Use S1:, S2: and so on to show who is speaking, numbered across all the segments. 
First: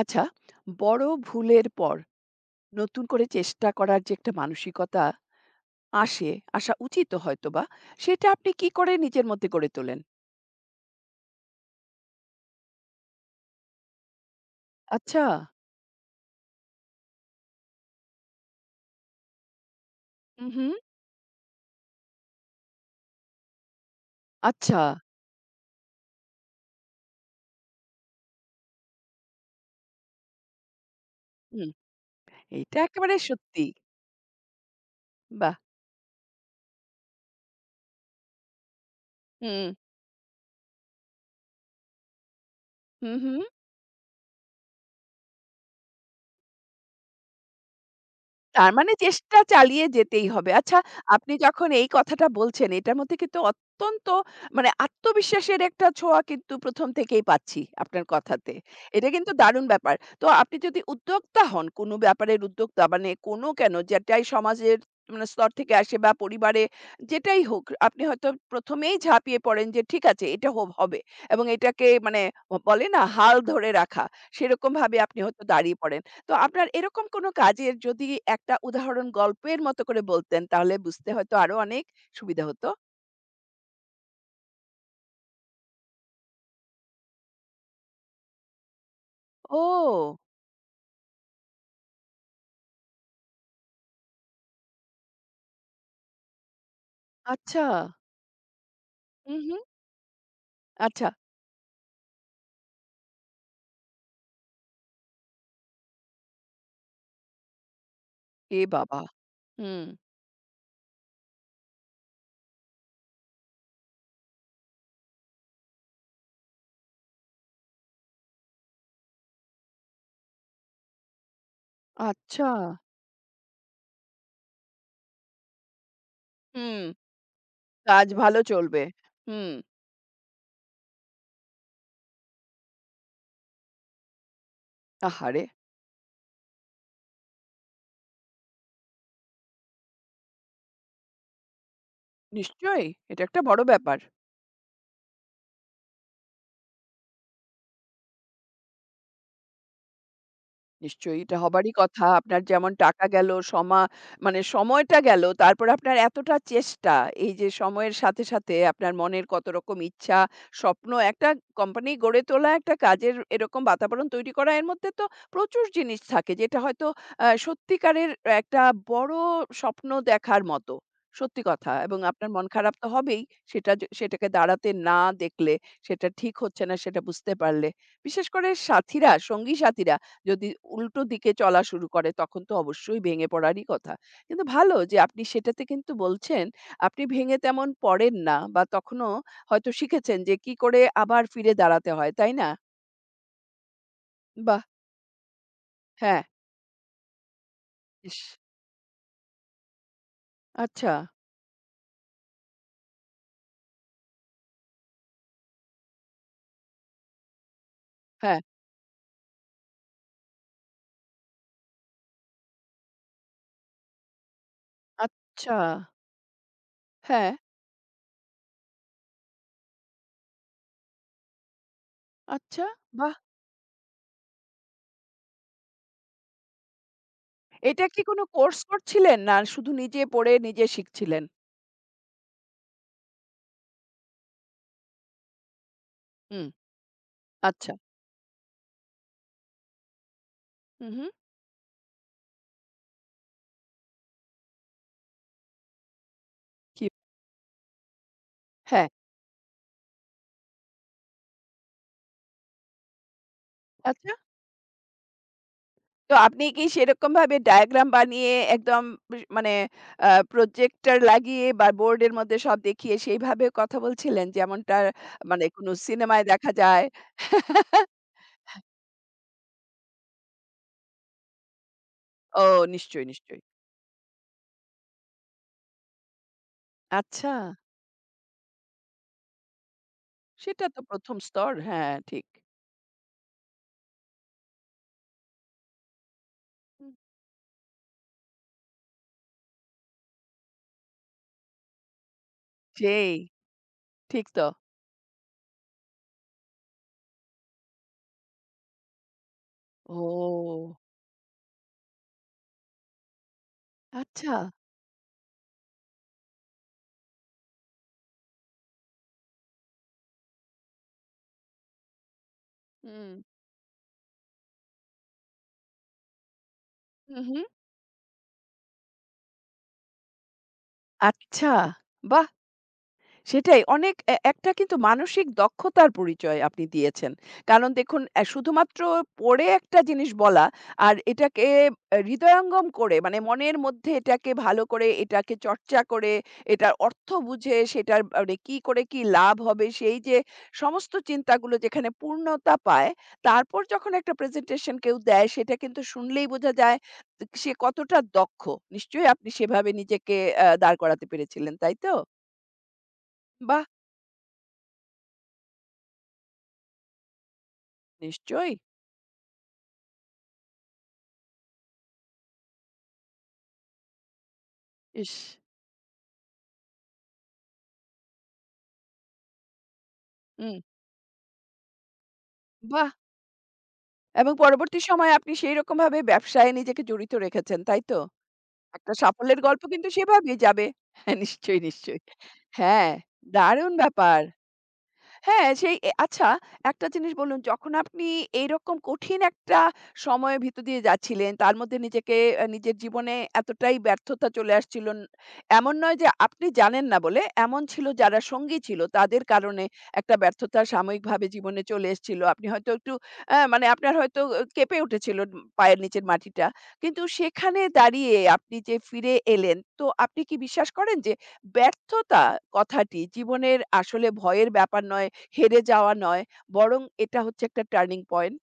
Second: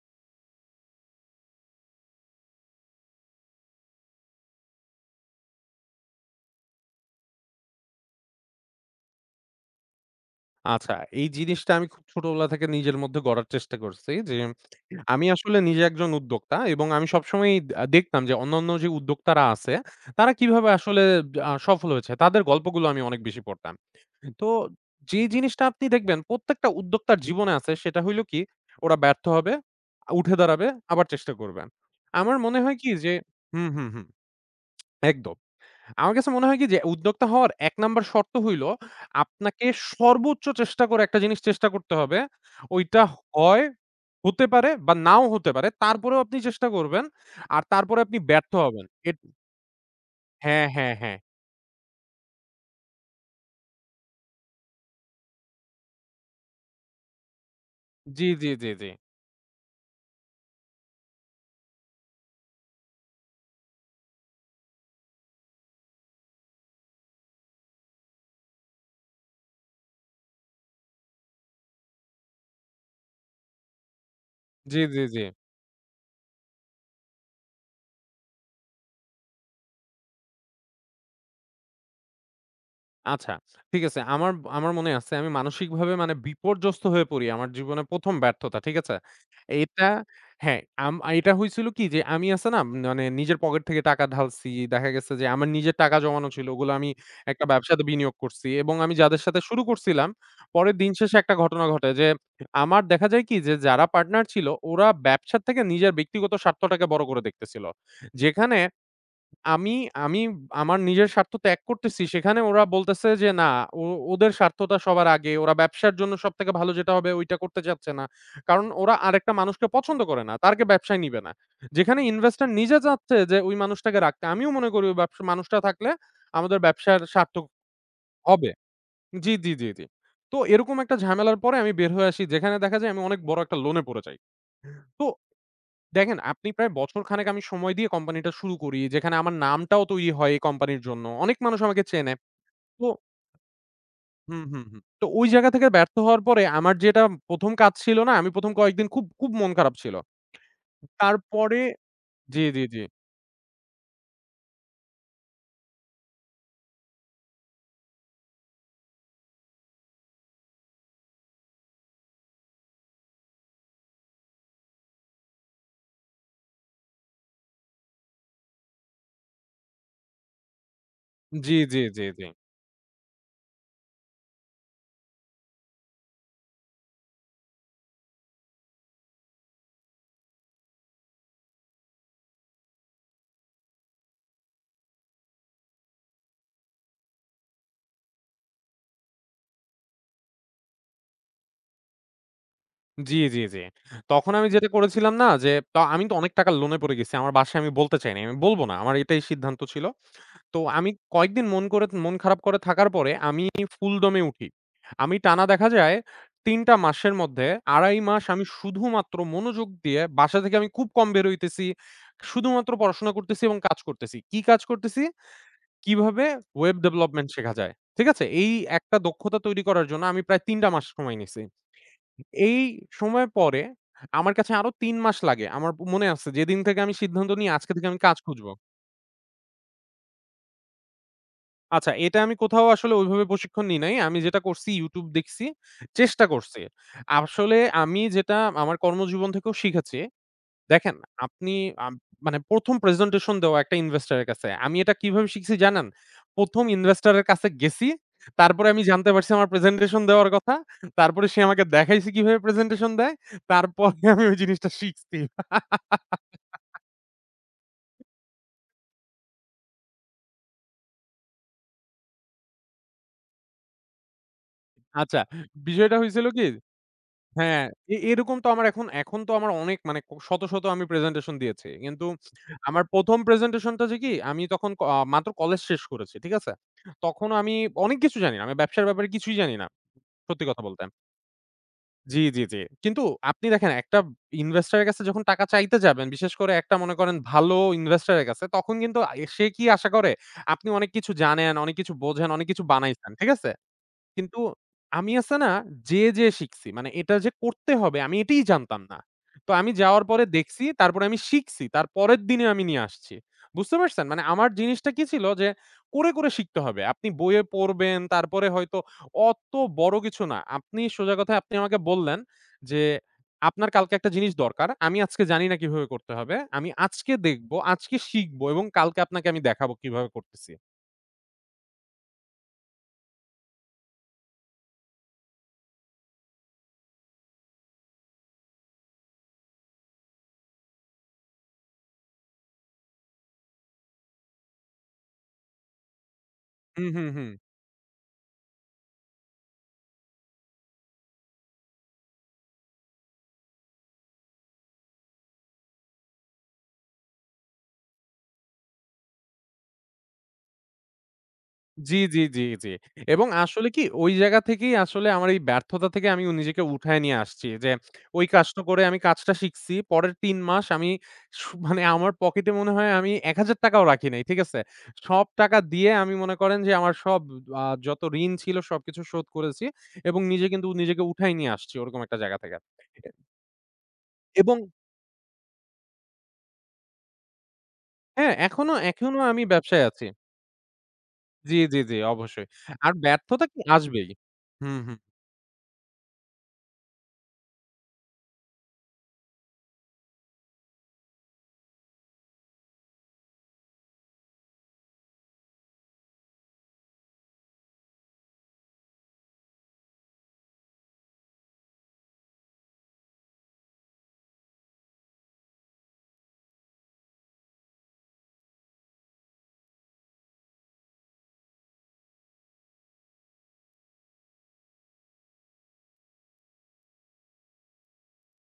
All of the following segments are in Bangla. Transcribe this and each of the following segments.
S1: আচ্ছা, বড় ভুলের পর নতুন করে চেষ্টা করার যে একটা মানসিকতা আসে, আসা উচিতও হয়তোবা, সেটা আপনি কি করে নিজের মধ্যে গড়ে তোলেন?
S2: আচ্ছা, এই জিনিসটা আমি খুব ছোটবেলা থেকে নিজের মধ্যে গড়ার চেষ্টা করছি যে,
S1: আচ্ছা।
S2: আমি আসলে নিজে একজন উদ্যোক্তা এবং আমি সবসময়ই দেখতাম যে অন্যান্য যে উদ্যোক্তারা আছে, তারা কিভাবে
S1: উহু,
S2: আসলে সফল হয়েছে। তাদের গল্পগুলো আমি অনেক বেশি পড়তাম। তো
S1: আচ্ছা।
S2: যে জিনিসটা আপনি দেখবেন প্রত্যেকটা উদ্যোক্তার জীবনে আছে সেটা হইল কি, ওরা ব্যর্থ হবে, উঠে দাঁড়াবে, আবার চেষ্টা করবেন।
S1: হুম,
S2: আমার মনে হয়
S1: এইটা
S2: কি যে
S1: একেবারে সত্যি।
S2: হুম, হুম, হুম, একদম।
S1: বাহ!
S2: আমার কাছে মনে হয় কি যে উদ্যোক্তা হওয়ার ১ নাম্বার শর্ত হইল আপনাকে
S1: হুম,
S2: সর্বোচ্চ চেষ্টা করে একটা জিনিস চেষ্টা করতে হবে। ওইটা
S1: হু, হু।
S2: হয় হতে পারে বা নাও হতে পারে। তারপরেও আপনি চেষ্টা করবেন। আর তারপরে আপনি ব্যর্থ
S1: তার
S2: হবেন।
S1: মানে চেষ্টা চালিয়ে যেতেই হবে।
S2: হ্যাঁ,
S1: আচ্ছা,
S2: হ্যাঁ, হ্যাঁ।
S1: আপনি যখন এই কথাটা বলছেন, এটার মধ্যে কিন্তু অত্যন্ত মানে আত্মবিশ্বাসের একটা ছোঁয়া কিন্তু ১ম থেকেই পাচ্ছি আপনার
S2: জি, জি,
S1: কথাতে।
S2: জি, জি।
S1: এটা কিন্তু দারুণ ব্যাপার। তো আপনি যদি উদ্যোক্তা হন, কোনো ব্যাপারের উদ্যোক্তা মানে কোনো কেন, যেটাই সমাজের মানে স্তর থেকে আসে বা পরিবারে যেটাই হোক, আপনি হয়তো ১ম এই ঝাঁপিয়ে পড়েন যে ঠিক আছে এটা হবে এবং এটাকে মানে বলে না হাল ধরে রাখা,
S2: জি,
S1: সেরকমভাবে
S2: জি,
S1: আপনি
S2: জি।
S1: হয়তো দাঁড়িয়ে পড়েন। তো আপনার এরকম কোনো কাজের যদি একটা উদাহরণ গল্পের মতো করে বলতেন, তাহলে বুঝতে হয়তো আরো অনেক সুবিধা হতো।
S2: আচ্ছা, ঠিক আছে। আমার আমার মনে আছে আমি মানসিকভাবে মানে বিপর্যস্ত হয়ে পড়ি আমার জীবনে ১ম ব্যর্থতা। ঠিক আছে? এটা
S1: ও!
S2: হ্যাঁ, এটা হইছিল কি যে আমি আছে না মানে নিজের পকেট থেকে টাকা ঢালছি। দেখা গেছে যে আমার নিজের টাকা জমানো ছিল। ওগুলো আমি একটা
S1: আচ্ছা।
S2: ব্যবসাতে বিনিয়োগ করছি এবং আমি যাদের সাথে
S1: হুম, হুম।
S2: শুরু করছিলাম, পরে দিন
S1: আচ্ছা।
S2: শেষে একটা ঘটনা ঘটে যে আমার দেখা যায় কি যে যারা পার্টনার ছিল ওরা ব্যবসার থেকে নিজের ব্যক্তিগত স্বার্থটাকে বড় করে দেখতেছিল। যেখানে
S1: এ বাবা!
S2: আমি
S1: হুম।
S2: আমি আমার নিজের স্বার্থ ত্যাগ করতেছি। সেখানে ওরা বলতেছে যে, "না, ও ওদের স্বার্থটা সবার আগে। ওরা ব্যবসার জন্য সবথেকে ভালো যেটা হবে ওইটা করতে চাচ্ছে না।" কারণ ওরা আরেকটা মানুষকে পছন্দ করে না। তাকে ব্যবসায় নিবে না। যেখানে ইনভেস্টর
S1: আচ্ছা।
S2: নিজে চাচ্ছে যে ওই মানুষটাকে রাখতে। আমিও মনে করি ওই ব্যবসা মানুষটা থাকলে আমাদের
S1: হুম,
S2: ব্যবসার সার্থক
S1: কাজ ভালো
S2: হবে।
S1: চলবে।
S2: জি,
S1: হুম।
S2: জি, জি, জি। তো এরকম একটা ঝামেলার পরে আমি বের হয়ে আসি। যেখানে দেখা যায় আমি অনেক বড় একটা লোনে পড়ে যাই। তো
S1: আহারে!
S2: দেখেন, আপনি প্রায় বছরখানেক আমি সময় দিয়ে কোম্পানিটা শুরু করি। যেখানে আমার নামটাও তৈরি হয় এই কোম্পানির জন্য। অনেক মানুষ আমাকে চেনে। তো
S1: নিশ্চয়ই। এটা একটা বড় ব্যাপার।
S2: হুম, হুম, হুম। তো ওই জায়গা থেকে ব্যর্থ হওয়ার পরে আমার যেটা ১ম কাজ ছিল না? আমি ১ম কয়েকদিন খুব, খুব মন খারাপ ছিল।
S1: নিশ্চয়ই এটা
S2: তারপরে
S1: হবারই কথা। আপনার
S2: জি, জি,
S1: যেমন
S2: জি।
S1: টাকা গেল, মানে সময়টা গেল, তারপরে আপনার এতটা চেষ্টা, এই যে সময়ের সাথে, সাথে আপনার মনের কত রকম ইচ্ছা, স্বপ্ন, একটা কোম্পানি গড়ে তোলা, একটা কাজের এরকম বাতাবরণ তৈরি করা, এর মধ্যে তো প্রচুর জিনিস থাকে যেটা হয়তো সত্যিকারের একটা বড় স্বপ্ন দেখার মতো। সত্যি
S2: জি,
S1: কথা
S2: জি,
S1: এবং
S2: জি, জি।
S1: আপনার মন খারাপ তো হবেই। সেটাকে দাঁড়াতে না দেখলে, সেটা ঠিক হচ্ছে না সেটা বুঝতে পারলে। বিশেষ করে সাথীরা, সঙ্গী সাথীরা যদি উল্টো দিকে চলা শুরু করে তখন তো অবশ্যই ভেঙে পড়ারই কথা। কিন্তু ভালো যে আপনি সেটাতে কিন্তু বলছেন, আপনি ভেঙে তেমন পড়েন না বা তখনও হয়তো শিখেছেন যে কি করে আবার ফিরে দাঁড়াতে হয়, তাই না?
S2: জি, জি, জি। তখন আমি
S1: বাহ!
S2: যেটা করেছিলাম না? যে আমি তো
S1: হ্যাঁ,
S2: অনেক টাকার লোনে পড়ে গেছি। আমার বাসায় আমি বলতে চাইনি।
S1: ইস!
S2: আমি বলব না। আমার এটাই সিদ্ধান্ত ছিল। তো আমি
S1: আচ্ছা,
S2: কয়েকদিন মন করে মন খারাপ করে থাকার পরে আমি ফুল দমে উঠি। আমি টানা দেখা যায় ৩ টা মাসের মধ্যে ২.৫ মাস
S1: হ্যাঁ,
S2: আমি শুধুমাত্র মনোযোগ দিয়ে বাসা থেকে আমি খুব কম বের হইতেছি। শুধুমাত্র পড়াশোনা করতেছি এবং কাজ করতেছি। কি কাজ করতেছি?
S1: আচ্ছা,
S2: কিভাবে ওয়েব ডেভেলপমেন্ট
S1: হ্যাঁ,
S2: শেখা যায়। ঠিক আছে? এই একটা দক্ষতা তৈরি করার জন্য আমি প্রায় ৩ টা মাস সময় নিছি। এই
S1: আচ্ছা, বাহ!
S2: সময় পরে আমার কাছে আরো ৩ মাস লাগে। আমার মনে আছে যেদিন থেকে আমি সিদ্ধান্ত নিই আজকে
S1: এটা
S2: থেকে আমি
S1: কি
S2: কাজ
S1: কোনো
S2: খুঁজব।
S1: কোর্স করছিলেন না শুধু নিজে পড়ে নিজে শিখছিলেন?
S2: আচ্ছা, এটা আমি কোথাও আসলে ওইভাবে প্রশিক্ষণ নিই নাই। আমি যেটা করছি YouTube দেখছি, চেষ্টা
S1: হুম,
S2: করছি। আসলে
S1: আচ্ছা,
S2: আমি যেটা আমার কর্মজীবন থেকেও শিখেছি,
S1: হু,
S2: দেখেন
S1: হু,
S2: আপনি আম মানে ১ম প্রেজেন্টেশন দেওয়া একটা ইনভেস্টরের কাছে। আমি এটা কিভাবে শিখছি জানেন? ১ম
S1: কি?
S2: ইনভেস্টরের কাছে গেছি, তারপরে আমি
S1: হ্যাঁ,
S2: জানতে পারছি আমার প্রেজেন্টেশন দেওয়ার কথা। তারপরে সে আমাকে দেখাইছে কিভাবে প্রেজেন্টেশন দেয়। তারপরে
S1: আচ্ছা।
S2: আমি ওই জিনিসটা শিখছি।
S1: তো আপনি কি সেরকমভাবে ডায়াগ্রাম বানিয়ে একদম মানে আ প্রজেক্টর লাগিয়ে বা বোর্ডের মধ্যে সব দেখিয়ে সেইভাবে কথা বলছিলেন? যেমনটা
S2: আচ্ছা,
S1: মানে কোনো
S2: বিষয়টা
S1: সিনেমায়
S2: হইছিল কি
S1: দেখা যায়?
S2: হ্যাঁ, এরকম তো আমার এখন এখন তো আমার অনেক মানে শত, শত আমি প্রেজেন্টেশন দিয়েছি। কিন্তু
S1: ও
S2: আমার
S1: নিশ্চয়ই,
S2: ১ম
S1: নিশ্চয়ই।
S2: প্রেজেন্টেশনটা যে কি, আমি তখন ক আ মাত্র কলেজ শেষ করেছি। ঠিক আছে? তখন
S1: আচ্ছা,
S2: আমি অনেক কিছু জানি না। আমি ব্যবসার ব্যাপারে কিছুই জানি না। সত্যি কথা
S1: সেটা তো
S2: বলতে।
S1: ১ম স্তর। হ্যাঁ,
S2: জি,
S1: ঠিক।
S2: জি, জি। কিন্তু আপনি দেখেন একটা ইনভেস্টর এর কাছে যখন টাকা চাইতে যাবেন, বিশেষ করে একটা
S1: হুম।
S2: মনে করেন ভালো ইনভেস্টর এর কাছে, তখন কিন্তু সে কি আশা করে? আপনি অনেক কিছু জানেন, অনেক কিছু বোঝেন, অনেক কিছু বানাইছেন।
S1: সেই,
S2: ঠিক আছে?
S1: ঠিক
S2: কিন্তু
S1: তো।
S2: আমি আছে না যেয়ে, যেয়ে শিখছি। মানে এটা যে করতে হবে আমি এটিই জানতাম না। তো আমি
S1: ও
S2: যাওয়ার পরে দেখছি, তারপরে আমি শিখছি। তার পরের দিনে আমি নিয়ে আসছি। বুঝতে পারছেন? মানে
S1: আচ্ছা।
S2: আমার জিনিসটা কি ছিল যে করে, করে শিখতে হবে। আপনি বইয়ে পড়বেন, তারপরে হয়তো অত বড় কিছু না। আপনি সোজা কথায় আপনি আমাকে বললেন যে,
S1: হুম।
S2: "আপনার কালকে একটা জিনিস দরকার। আমি আজকে জানি না কিভাবে করতে হবে। আমি আজকে
S1: হুম, হুম।
S2: দেখব, আজকে শিখব এবং কালকে আপনাকে আমি দেখাবো কিভাবে করতেছি।"
S1: আচ্ছা, বাহ! সেটাই অনেক একটা কিন্তু মানসিক দক্ষতার পরিচয় আপনি দিয়েছেন। কারণ দেখুন শুধুমাত্র পড়ে একটা জিনিস বলা আর এটাকে হৃদয়ঙ্গম করে মানে মনের মধ্যে এটাকে ভালো করে এটাকে চর্চা করে, এটার
S2: হুম, হুম,
S1: অর্থ
S2: হুম।
S1: বুঝে সেটার মানে কি করে কি লাভ হবে সেই যে সমস্ত চিন্তাগুলো যেখানে পূর্ণতা পায়, তারপর যখন একটা প্রেজেন্টেশন কেউ দেয় সেটা কিন্তু শুনলেই বোঝা যায় সে কতটা দক্ষ। নিশ্চয়ই আপনি সেভাবে নিজেকে দাঁড় করাতে পেরেছিলেন, তাই তো?
S2: জি, জি, জি, জি। এবং
S1: বাহ!
S2: আসলে কি ওই জায়গা থেকেই আসলে আমার এই ব্যর্থতা থেকে আমি নিজেকে উঠায় নিয়ে আসছি। যে ওই
S1: নিশ্চয়ই।
S2: কাজটা করে আমি কাজটা শিখছি। পরের ৩ মাস আমি মানে আমার পকেটে মনে হয় আমি ৳১,০০০ ও রাখি নাই। ঠিক আছে?
S1: ইস!
S2: সব টাকা দিয়ে আমি মনে করেন যে আমার সব যত ঋণ ছিল সবকিছু শোধ করেছি এবং নিজে
S1: হুম,
S2: কিন্তু নিজেকে উঠায় নিয়ে আসছি ওরকম একটা জায়গা থেকে।
S1: বাহ!
S2: এ
S1: এবং
S2: এবং
S1: পরবর্তী সময়ে আপনি সেই রকমভাবে ব্যবসায় নিজেকে জড়িত রেখেছেন, তাই তো?
S2: হ্যাঁ, এখনো
S1: একটা
S2: এখনো
S1: সাফল্যের
S2: আমি
S1: গল্প
S2: ব্যবসায়
S1: কিন্তু
S2: আছি।
S1: সেভাবেই যাবে। হ্যাঁ,
S2: জি,
S1: নিশ্চয়ই,
S2: জি, জি,
S1: নিশ্চয়ই।
S2: অবশ্যই। আর
S1: হ্যাঁ,
S2: ব্যর্থতা কি
S1: দারুণ
S2: আসবেই।
S1: ব্যাপার।
S2: হুম, হুম।
S1: হ্যাঁ, সেই এ আচ্ছা একটা জিনিস বলুন, যখন আপনি এইরকম কঠিন একটা সময়ের ভিতর দিয়ে যাচ্ছিলেন, তার মধ্যে নিজেকে নিজের জীবনে এতটাই ব্যর্থতা চলে আসছিল, এমন নয় যে আপনি জানেন না বলে, এমন ছিল যারা সঙ্গী ছিল তাদের কারণে একটা ব্যর্থতা সাময়িকভাবে জীবনে চলে এসেছিল। আপনি হয়তো একটু মানে আপনার হয়তো কেঁপে উঠেছিল পায়ের নিচের মাটিটা। কিন্তু সেখানে দাঁড়িয়ে আপনি যে ফিরে এলেন, তো আপনি কি বিশ্বাস করেন যে ব্যর্থতা কথাটি জীবনের আসলে ভয়ের ব্যাপার নয়, হেরে যাওয়া নয়, বরং এটা হচ্ছে একটা টার্নিং পয়েন্ট।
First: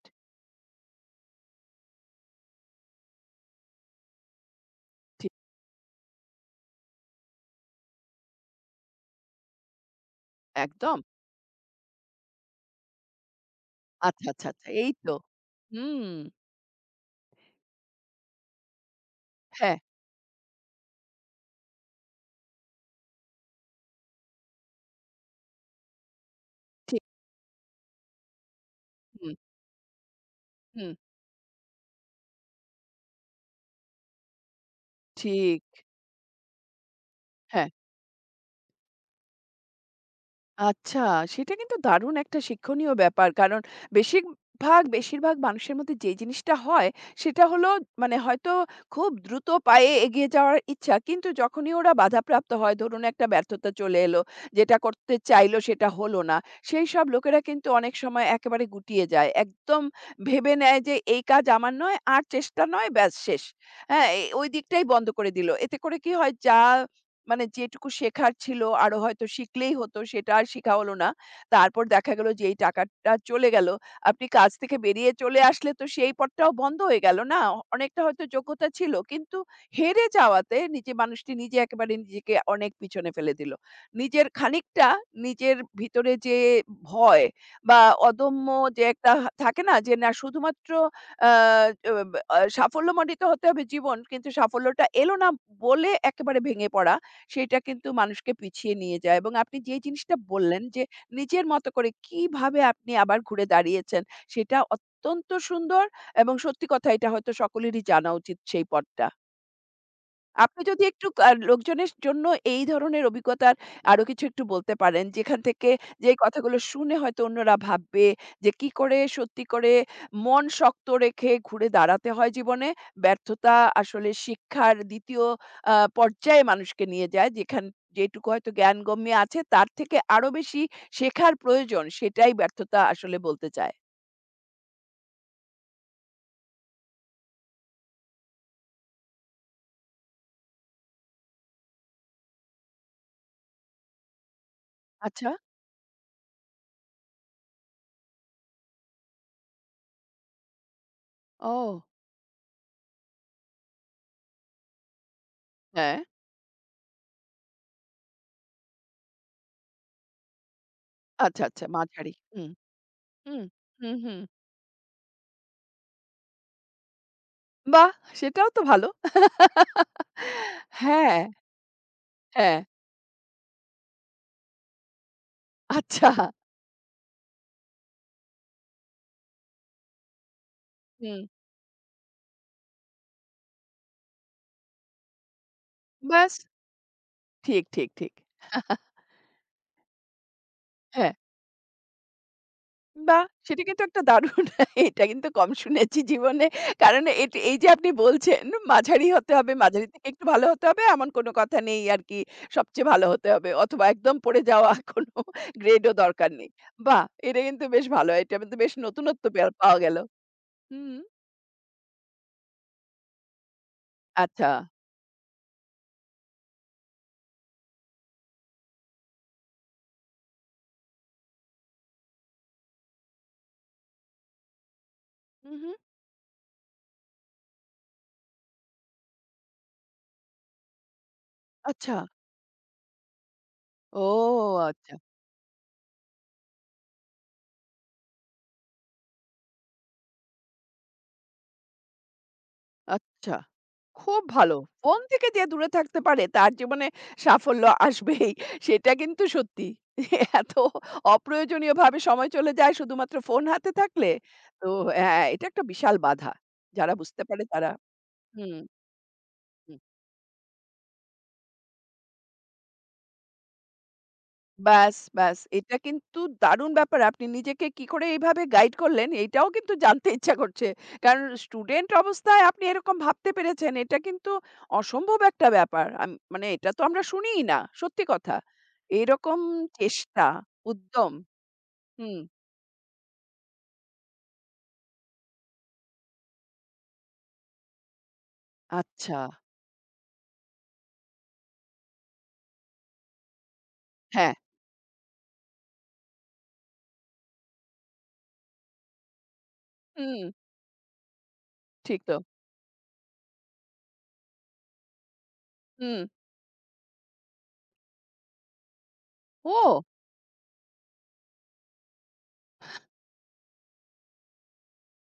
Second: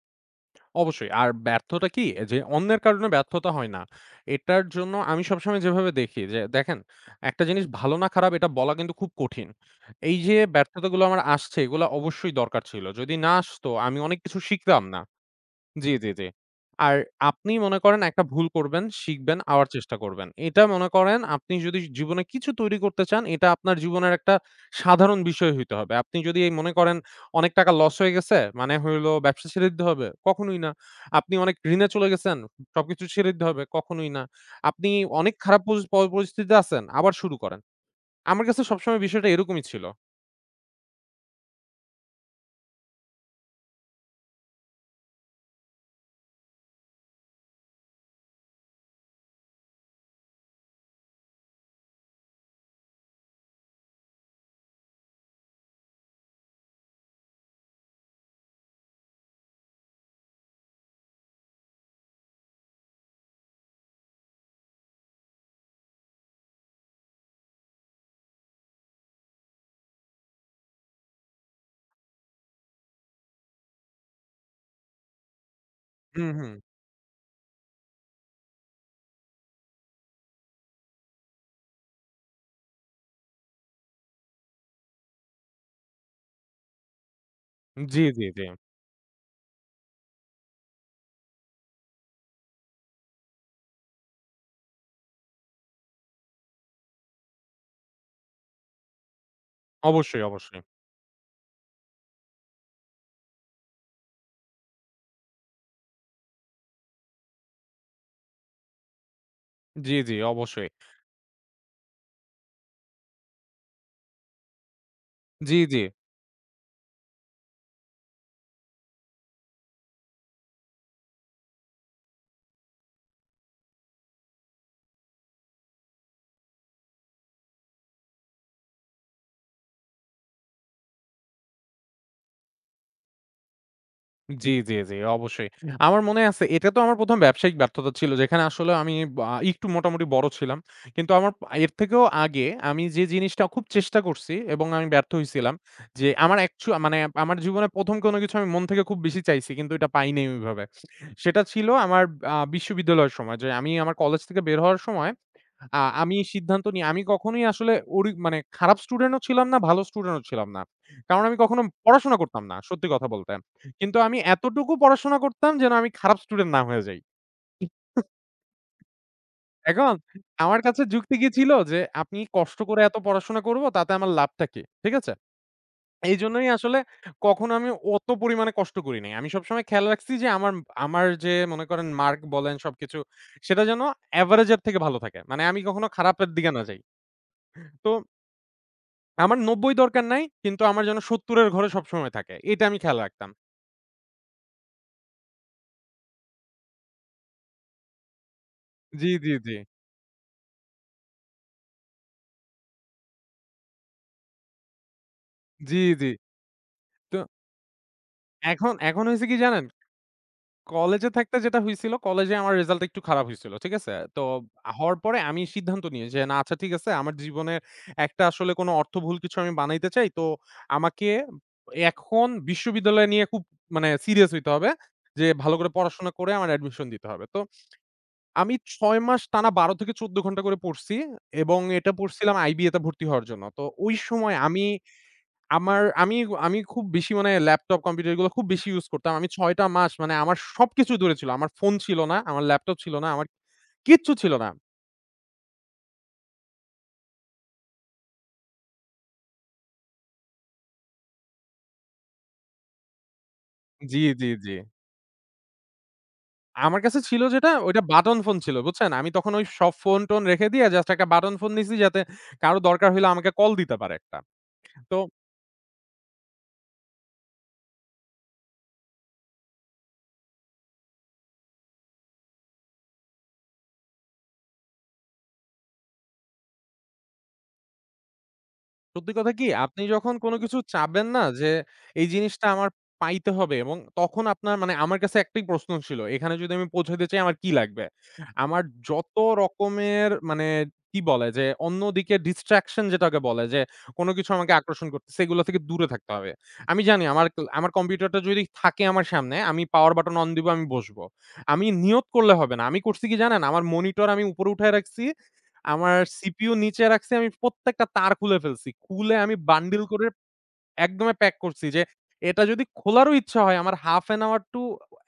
S2: অবশ্যই। আর ব্যর্থতা কি? যে অন্যের কারণে ব্যর্থতা হয় না। এটার জন্য আমি
S1: ঠিক,
S2: সবসময় যেভাবে দেখি যে দেখেন, একটা জিনিস ভালো না খারাপ এটা বলা কিন্তু খুব কঠিন। এই যে
S1: একদম।
S2: ব্যর্থতাগুলো আমার আসছে এগুলা অবশ্যই দরকার ছিল। যদি না আসতো আমি অনেক
S1: আচ্ছা,
S2: কিছু
S1: আচ্ছা, আচ্ছা।
S2: শিখতাম
S1: এই
S2: না।
S1: তো।
S2: জি,
S1: হুম,
S2: জি, জি। আর আপনি মনে করেন একটা ভুল করবেন, শিখবেন, আবার
S1: হ্যাঁ,
S2: চেষ্টা করবেন। এটা মনে করেন আপনি যদি জীবনে কিছু তৈরি করতে চান, এটা আপনার জীবনের একটা সাধারণ বিষয় হইতে হবে। আপনি যদি এই মনে করেন
S1: ঠিক।
S2: অনেক টাকা লস হয়ে গেছে, মানে হইলো
S1: হুম,
S2: ব্যবসা ছেড়ে দিতে হবে? কখনোই না।
S1: হুম,
S2: আপনি অনেক ঋণে চলে গেছেন, সবকিছু ছেড়ে দিতে হবে? কখনোই না। আপনি অনেক খারাপ
S1: ঠিক।
S2: পরিস্থিতিতে আছেন, আবার শুরু করেন।
S1: হ্যাঁ।
S2: আমার কাছে সবসময় বিষয়টা এরকমই ছিল।
S1: আচ্ছা, সেটা কিন্তু দারুণ একটা শিক্ষণীয় ব্যাপার। কারণ বেশিরভাগ মানুষের মধ্যে যে জিনিসটা হয়, সেটা হলো মানে হয়তো খুব দ্রুত পায়ে এগিয়ে যাওয়ার ইচ্ছা। কিন্তু যখনই ওরা বাধাপ্রাপ্ত হয়, ধরুন একটা ব্যর্থতা চলে এলো, যেটা করতে চাইল সেটা হলো না। সেইসব লোকেরা কিন্তু অনেক সময় একেবারে গুটিয়ে যায়। একদম ভেবে নেয় যে এই কাজ আমার নয়, আর চেষ্টা নয়, ব্যাস শেষ। হ্যাঁ, ওই দিকটাই বন্ধ করে দিল। এতে করে কি হয়? মানে যেটুকু শেখার ছিল আরো হয়তো শিখলেই হতো সেটা আর শিখা হলো না। তারপর দেখা গেল যে এই টাকাটা চলে গেল। আপনি কাজ থেকে বেরিয়ে চলে আসলে তো সেই
S2: হুম, হুম।
S1: পথটাও বন্ধ হয়ে গেল না? অনেকটা হয়তো যোগ্যতা ছিল কিন্তু হেরে যাওয়াতে নিজে মানুষটি নিজে একেবারে নিজেকে অনেক পিছনে ফেলে দিল। নিজের খানিকটা নিজের ভিতরে যে ভয় বা
S2: জি, জি, জি।
S1: অদম্য যে একটা থাকে না যে না শুধুমাত্র আ অ আ সাফল্যমণ্ডিত হতে হবে জীবন কিন্তু সাফল্যটা এলো না বলে একেবারে ভেঙে পড়া। সেইটা কিন্তু মানুষকে পিছিয়ে নিয়ে যায় এবং আপনি যে জিনিসটা
S2: অবশ্যই, অবশ্যই।
S1: বললেন যে নিজের মতো করে কিভাবে আপনি আবার ঘুরে দাঁড়িয়েছেন সেটা অত্যন্ত সুন্দর এবং সত্যি কথা এটা হয়তো সকলেরই জানা উচিত সেই পথটা।
S2: জি, জি,
S1: আপনি
S2: অবশ্যই।
S1: যদি একটু লোকজনের জন্য এই ধরনের অভিজ্ঞতার আরো কিছু একটু বলতে পারেন, যেখান
S2: জি,
S1: থেকে
S2: জি।
S1: যেই কথাগুলো শুনে হয়তো অন্যরা ভাববে যে কি করে সত্যি করে মন শক্ত রেখে ঘুরে দাঁড়াতে হয় জীবনে। ব্যর্থতা আসলে শিক্ষার ২য় পর্যায়ে মানুষকে নিয়ে যায়। যেখান যেটুকু হয়তো জ্ঞানগম্যি আছে তার থেকে আরো বেশি শেখার প্রয়োজন সেটাই ব্যর্থতা আসলে বলতে চায়।
S2: জি, জি, জি, অবশ্যই। আমার মনে আছে এটা তো আমার ১ম ব্যবসায়িক ব্যর্থতা ছিল। যেখানে আসলে আমি বা একটু মোটামুটি বড় ছিলাম। কিন্তু আমার এর থেকেও আগে আমি যে জিনিসটা খুব চেষ্টা করছি এবং আমি ব্যর্থ
S1: আচ্ছা।
S2: হইছিলাম যে আমার মানে আমার জীবনে ১ম কোনো কিছু আমি মন থেকে খুব বেশি চাইছি কিন্তু এটা পাই নাই ওইভাবে। সেটা ছিল
S1: ও!
S2: আমার বিশ্ববিদ্যালয়ের সময় যে আমি আমার কলেজ থেকে বের হওয়ার সময়
S1: হ্যাঁ।
S2: আমি সিদ্ধান্ত নিই আমি কখনোই আসলে মানে খারাপ স্টুডেন্টও ছিলাম না, ভালো স্টুডেন্টও ছিলাম না। কারণ আমি
S1: আচ্ছা,
S2: কখনো
S1: আচ্ছা মাঝারি।
S2: পড়াশোনা করতাম না সত্যি কথা বলতে।
S1: হুম,
S2: কিন্তু আমি
S1: হুম।
S2: এতটুকু পড়াশোনা করতাম যেন আমি খারাপ স্টুডেন্ট না হয়ে যাই।
S1: বাহ! সেটাও তো ভালো।
S2: এখন আমার কাছে যুক্তি
S1: হ্যাঁ,
S2: কি ছিল যে, "আপনি
S1: হ্যাঁ।
S2: কষ্ট করে এত পড়াশোনা করব তাতে আমার লাভটা কি?" ঠিক আছে?
S1: আচ্ছা।
S2: এইজন্যই আসলে কখনো আমি অত পরিমাণে কষ্ট করি নাই। আমি সবসময় খেয়াল রাখছি যে আমার আমার
S1: হুম।
S2: যে মনে করেন মার্ক বলেন সবকিছু সেটা যেন এভারেজ এর থেকে ভালো থাকে। মানে আমি কখনো খারাপের
S1: ব্যাস
S2: দিকে না যাই।
S1: ঠিক, ঠিক,
S2: তো
S1: ঠিক।
S2: আমার ৯০ দরকার নাই কিন্তু আমার যেন
S1: হ্যাঁ।
S2: ৭০ এর ঘরে সবসময় থাকে। এটা আমি খেয়াল
S1: বাহ!
S2: রাখতাম।
S1: সেটা কিন্তু একটা দারুণ এটা কিন্তু কম শুনেছি জীবনে। কারণ এই যে আপনি বলছেন মাঝারি
S2: জি, জি,
S1: হতে হবে,
S2: জি।
S1: মাঝারি থেকে একটু ভালো হতে হবে এমন কোনো কথা নেই আরকি। সবচেয়ে ভালো হতে হবে অথবা একদম পড়ে যাওয়া কোনো
S2: জি,
S1: গ্রেডও
S2: জি।
S1: দরকার নেই। বাহ!
S2: তো
S1: এটা কিন্তু বেশ ভালো। এটা কিন্তু বেশ
S2: এখন এখন
S1: নতুনত্ব
S2: হইছে কি জানেন?
S1: পাওয়া গেল। হুম।
S2: কলেজে থাকতে যেটা হইছিল, কলেজে আমার রেজাল্ট একটু খারাপ হইছিল। ঠিক আছে? তো
S1: আচ্ছা।
S2: হওয়ার পরে আমি সিদ্ধান্ত নিই যে, না আচ্ছা ঠিক আছে আমার জীবনের একটা আসলে কোনো অর্থবহুল কিছু আমি বানাইতে চাই। তো আমাকে এখন বিশ্ববিদ্যালয় নিয়ে খুব মানে সিরিয়াস হইতে হবে। যে
S1: হু,
S2: ভালো করে
S1: হু।
S2: পড়াশোনা করে আমার অ্যাডমিশন দিতে হবে। তো আমি ৬ মাস টানা ১২ থেকে ১৪ ঘন্টা করে পড়ছি এবং এটা
S1: আচ্ছা।
S2: পড়ছিলাম আইবিএ তে ভর্তি হওয়ার জন্য। তো ওই
S1: ও
S2: সময় আমি
S1: আচ্ছা,
S2: আমার আমি আমি খুব বেশি মানে ল্যাপটপ, কম্পিউটার এগুলো খুব বেশি ইউজ করতাম। আমি ৬ টা মাস মানে আমার সবকিছু দূরে ছিল। আমার ফোন ছিল না, আমার ল্যাপটপ ছিল না, আমার
S1: আচ্ছা।
S2: কিচ্ছু
S1: খুব
S2: ছিল না।
S1: ভালো। ফোন থেকে যে দূরে থাকতে পারে তার জীবনে সাফল্য আসবেই। সেটা কিন্তু সত্যি। এত অপ্রয়োজনীয়ভাবে সময় চলে যায় শুধুমাত্র ফোন হাতে
S2: জি,
S1: থাকলে।
S2: জি, জি।
S1: তো হ্যাঁ, এটা একটা বিশাল বাধা।
S2: আমার
S1: যারা
S2: কাছে ছিল
S1: বুঝতে পারে
S2: যেটা
S1: তারা
S2: ওইটা বাটন ফোন
S1: হুম,
S2: ছিল,
S1: হুম।
S2: বুঝছেন? আমি তখন ওই সব ফোন-টোন রেখে দিয়ে জাস্ট একটা বাটন ফোন নিছি যাতে কারো দরকার হইলে আমাকে কল দিতে পারে একটা।
S1: ব্যাস,
S2: তো
S1: ব্যাস। এটা কিন্তু দারুণ ব্যাপার। আপনি নিজেকে কি করে এইভাবে গাইড করলেন, এইটাও কিন্তু জানতে ইচ্ছা করছে। কারণ স্টুডেন্ট অবস্থায় আপনি এরকম ভাবতে পেরেছেন, এটা কিন্তু অসম্ভব একটা ব্যাপার। মানে এটা তো আমরা শুনিই না, সত্যি কথা।
S2: সত্যি কথা
S1: এরকম
S2: কি? আপনি যখন
S1: চেষ্টা,
S2: কোন কিছু চাবেন
S1: উদ্যম
S2: না যে, এই
S1: হুম,
S2: জিনিসটা আমার পাইতে হবে এবং তখন আপনার মানে আমার কাছে একটাই প্রশ্ন ছিল। এখানে যদি আমি পৌঁছাতে চাই আমার কি লাগবে? আমার যত
S1: আচ্ছা।
S2: রকমের মানে কি বলে যে, অন্যদিকে distraction যেটাকে বলে যে, কোন কিছু
S1: হ্যাঁ,
S2: আমাকে আকর্ষণ করতেছে এগুলো থেকে দূরে থাকতে হবে। আমি জানি আমার কম্পিউটারটা যদি থাকে আমার সামনে আমি পাওয়ার বাটন
S1: হুম,
S2: অন দিব আমি বসবো। আমি
S1: ঠিক
S2: নিয়ত
S1: তো।
S2: করলে হবে না। আমি করছি কি জানেন? আমার মনিটর আমি উপরে উঠায় রাখছি। আমার
S1: হুম।
S2: CPU নিচে রাখছি আমি প্রত্যেকটা তার খুলে ফেলছি। খুলে আমি বান্ডিল
S1: ও!
S2: করে একদমে প্যাক করছি যে এটা যদি খোলারও ইচ্ছা হয় আমার 1/2 an hour to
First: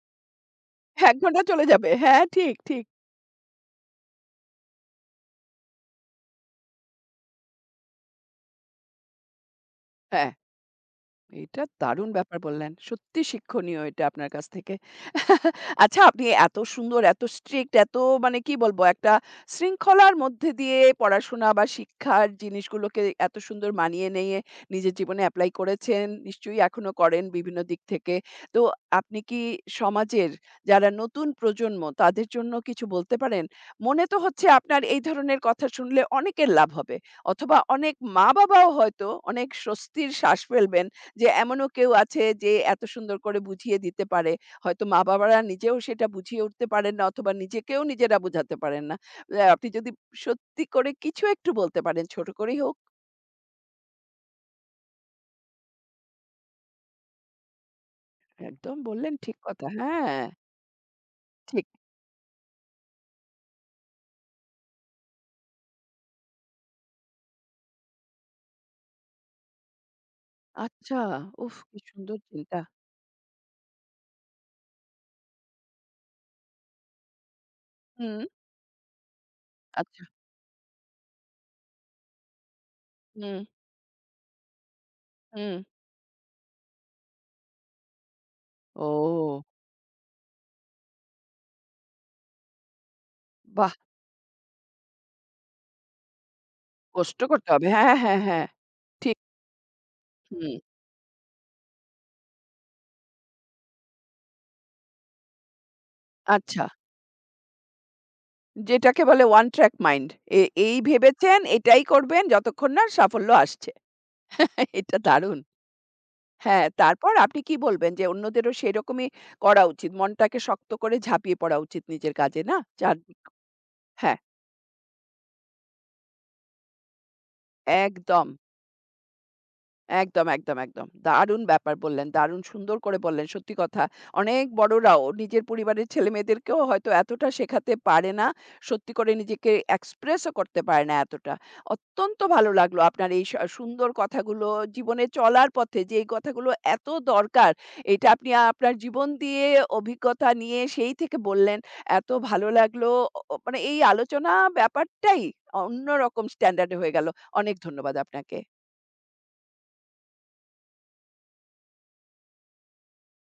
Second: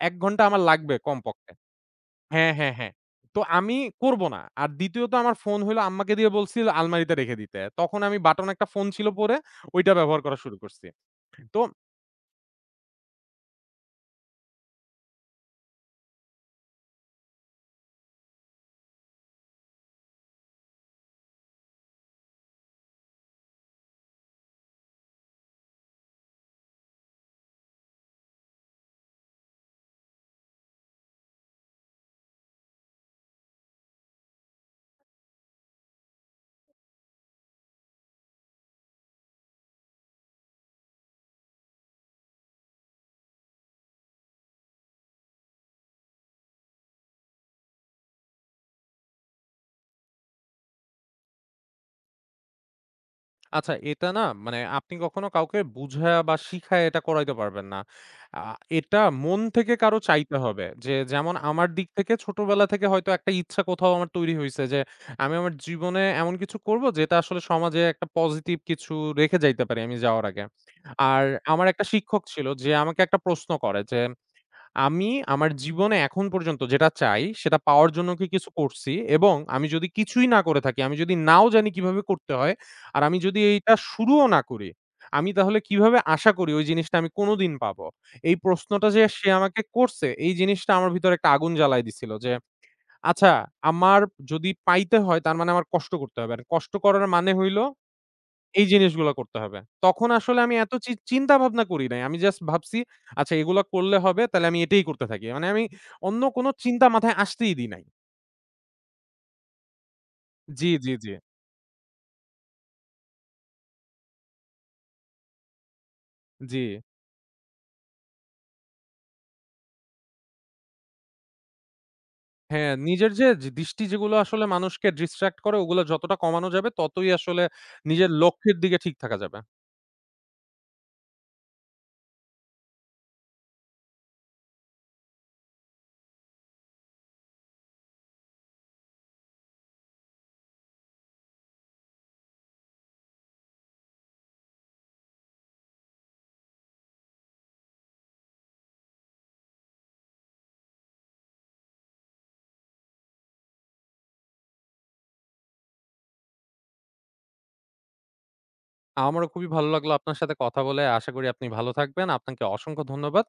S2: ১ ঘন্টা আমার লাগবে
S1: ১ ঘন্টা
S2: কমপক্ষে।
S1: চলে যাবে। হ্যাঁ,
S2: হ্যাঁ,
S1: ঠিক,
S2: হ্যাঁ,
S1: ঠিক।
S2: হ্যাঁ। তো আমি করব না। আর দ্বিতীয়ত আমার ফোন হইলো আম্মাকে দিয়ে বলছি আলমারিতে রেখে দিতে। তখন আমি বাটন একটা ফোন ছিল পরে ওইটা ব্যবহার
S1: হ্যাঁ।
S2: করা শুরু করছি। তো
S1: এটা দারুণ ব্যাপার বললেন। সত্যি শিক্ষণীয় এটা আপনার কাছ থেকে। আচ্ছা আপনি এত সুন্দর, এত স্ট্রিক্ট, এত মানে কি বলবো একটা শৃঙ্খলার মধ্যে দিয়ে পড়াশোনা বা শিক্ষার জিনিসগুলোকে এত সুন্দর মানিয়ে নিয়ে নিজের জীবনে এপ্লাই করেছেন। নিশ্চয়ই এখনো করেন বিভিন্ন দিক থেকে। তো আপনি কি সমাজের যারা নতুন প্রজন্ম তাদের জন্য কিছু বলতে পারেন? মনে তো হচ্ছে আপনার এই ধরনের কথা শুনলে অনেকের লাভ হবে। অথবা অনেক মা-বাবাও হয়তো অনেক স্বস্তির শ্বাস ফেলবেন যে এমনও কেউ আছে যে এত সুন্দর করে বুঝিয়ে দিতে পারে। হয়তো মা-বাবারা নিজেও সেটা বুঝিয়ে উঠতে পারেন না অথবা নিজেকেও নিজেরা বোঝাতে পারেন না। আপনি যদি সত্যি করে কিছু একটু বলতে পারেন, ছোট করেই হোক।
S2: আচ্ছা এটা না মানে আপনি কখনো কাউকে বুঝায়া বা শিখায়া এটা করাইতে পারবেন না। আ
S1: একদম
S2: এটা
S1: বললেন ঠিক
S2: মন
S1: কথা।
S2: থেকে কারো
S1: হ্যাঁ,
S2: চাইতে হবে। যে যেমন
S1: ঠিক।
S2: আমার দিক থেকে ছোটবেলা থেকে হয়তো একটা ইচ্ছা কোথাও আমার তৈরি হইছে যে আমি আমার জীবনে এমন কিছু করব যেটা আসলে সমাজে একটা পজিটিভ কিছু রেখে যাইতে পারি আমি যাওয়ার আগে।
S1: আচ্ছা,
S2: আর
S1: উফ!
S2: আমার
S1: কি
S2: একটা
S1: সুন্দর
S2: শিক্ষক ছিল
S1: চিন্তা।
S2: যে আমাকে একটা প্রশ্ন করে যে আমি আমার জীবনে এখন পর্যন্ত যেটা চাই সেটা পাওয়ার জন্য
S1: হুম,
S2: কি কিছু করছি এবং আমি যদি
S1: আচ্ছা।
S2: কিছুই না করে থাকি, আমি যদি নাও জানি কিভাবে করতে হয়, আর আমি যদি
S1: হুম,
S2: এইটা শুরুও না করি, আমি
S1: হুম।
S2: তাহলে কিভাবে আশা করি ওই জিনিসটা আমি কোনদিন পাবো? এই প্রশ্নটা যে সে
S1: ও
S2: আমাকে করছে, এই জিনিসটা আমার ভিতরে একটা আগুন জ্বালায় দিছিল যে, আচ্ছা
S1: বাহ!
S2: আমার যদি পাইতে হয় তার মানে আমার কষ্ট করতে হবে। আর কষ্ট করার
S1: কষ্ট
S2: মানে
S1: করতে
S2: হইল
S1: হবে। হ্যাঁ, হ্যাঁ, হ্যাঁ।
S2: এই জিনিসগুলা
S1: ঠিক।
S2: করতে হবে। তখন আসলে
S1: হুম,
S2: আমি এত চিন্তা ভাবনা করি নাই। আমি জাস্ট ভাবছি, আচ্ছা এগুলা করলে হবে, তাহলে আমি এটাই করতে থাকি। মানে আমি অন্য কোন
S1: আচ্ছা।
S2: চিন্তা মাথায় আসতেই দিই নাই।
S1: যেটাকে বলে one track mind এ
S2: জি,
S1: এই
S2: জি, জি,
S1: ভেবেছেন, এটাই করবেন যতক্ষণ না সাফল্য আসছে। এটা দারুণ!
S2: জি।
S1: হ্যাঁ, তারপর আপনি কি বলবেন যে অন্যদেরও সেরকমই করা উচিত। মনটাকে শক্ত করে ঝাঁপিয়ে পড়া উচিত নিজের কাজে, না?
S2: হ্যাঁ,
S1: চার
S2: নিজের যে যে দৃষ্টি যেগুলো
S1: হ্যাঁ,
S2: আসলে মানুষকে ডিস্ট্রাক্ট করে ওগুলো যতটা কমানো যাবে ততই আসলে নিজের
S1: একদম।
S2: লক্ষ্যের দিকে ঠিক থাকা যাবে।
S1: একদম। দারুণ ব্যাপার বললেন। দারুণ সুন্দর করে বললেন। সত্যি কথা। অনেক বড়রাও নিজের পরিবারের ছেলেমেয়েদেরকেও হয়তো এতটা শেখাতে পারে না। সত্যি করে নিজেকে এক্সপ্রেসও করতে পারে না এতটা। অত্যন্ত ভালো লাগলো আপনার এই সুন্দর কথাগুলো জীবনে চলার পথে যে এই কথাগুলো এত দরকার, এটা আপনি আপনার জীবন দিয়ে অভিজ্ঞতা নিয়ে সেই থেকে বললেন। এত ভালো লাগলো। অ অ মানে এই আলোচনা ব্যাপারটাই অন্যরকম স্ট্যান্ডার্ড এ হয়ে গেল। অনেক ধন্যবাদ আপনাকে।
S2: আমারও খুবই ভালো লাগলো আপনার সাথে কথা বলে। আশা করি আপনি ভালো থাকবেন। আপনাকে অসংখ্য ধন্যবাদ।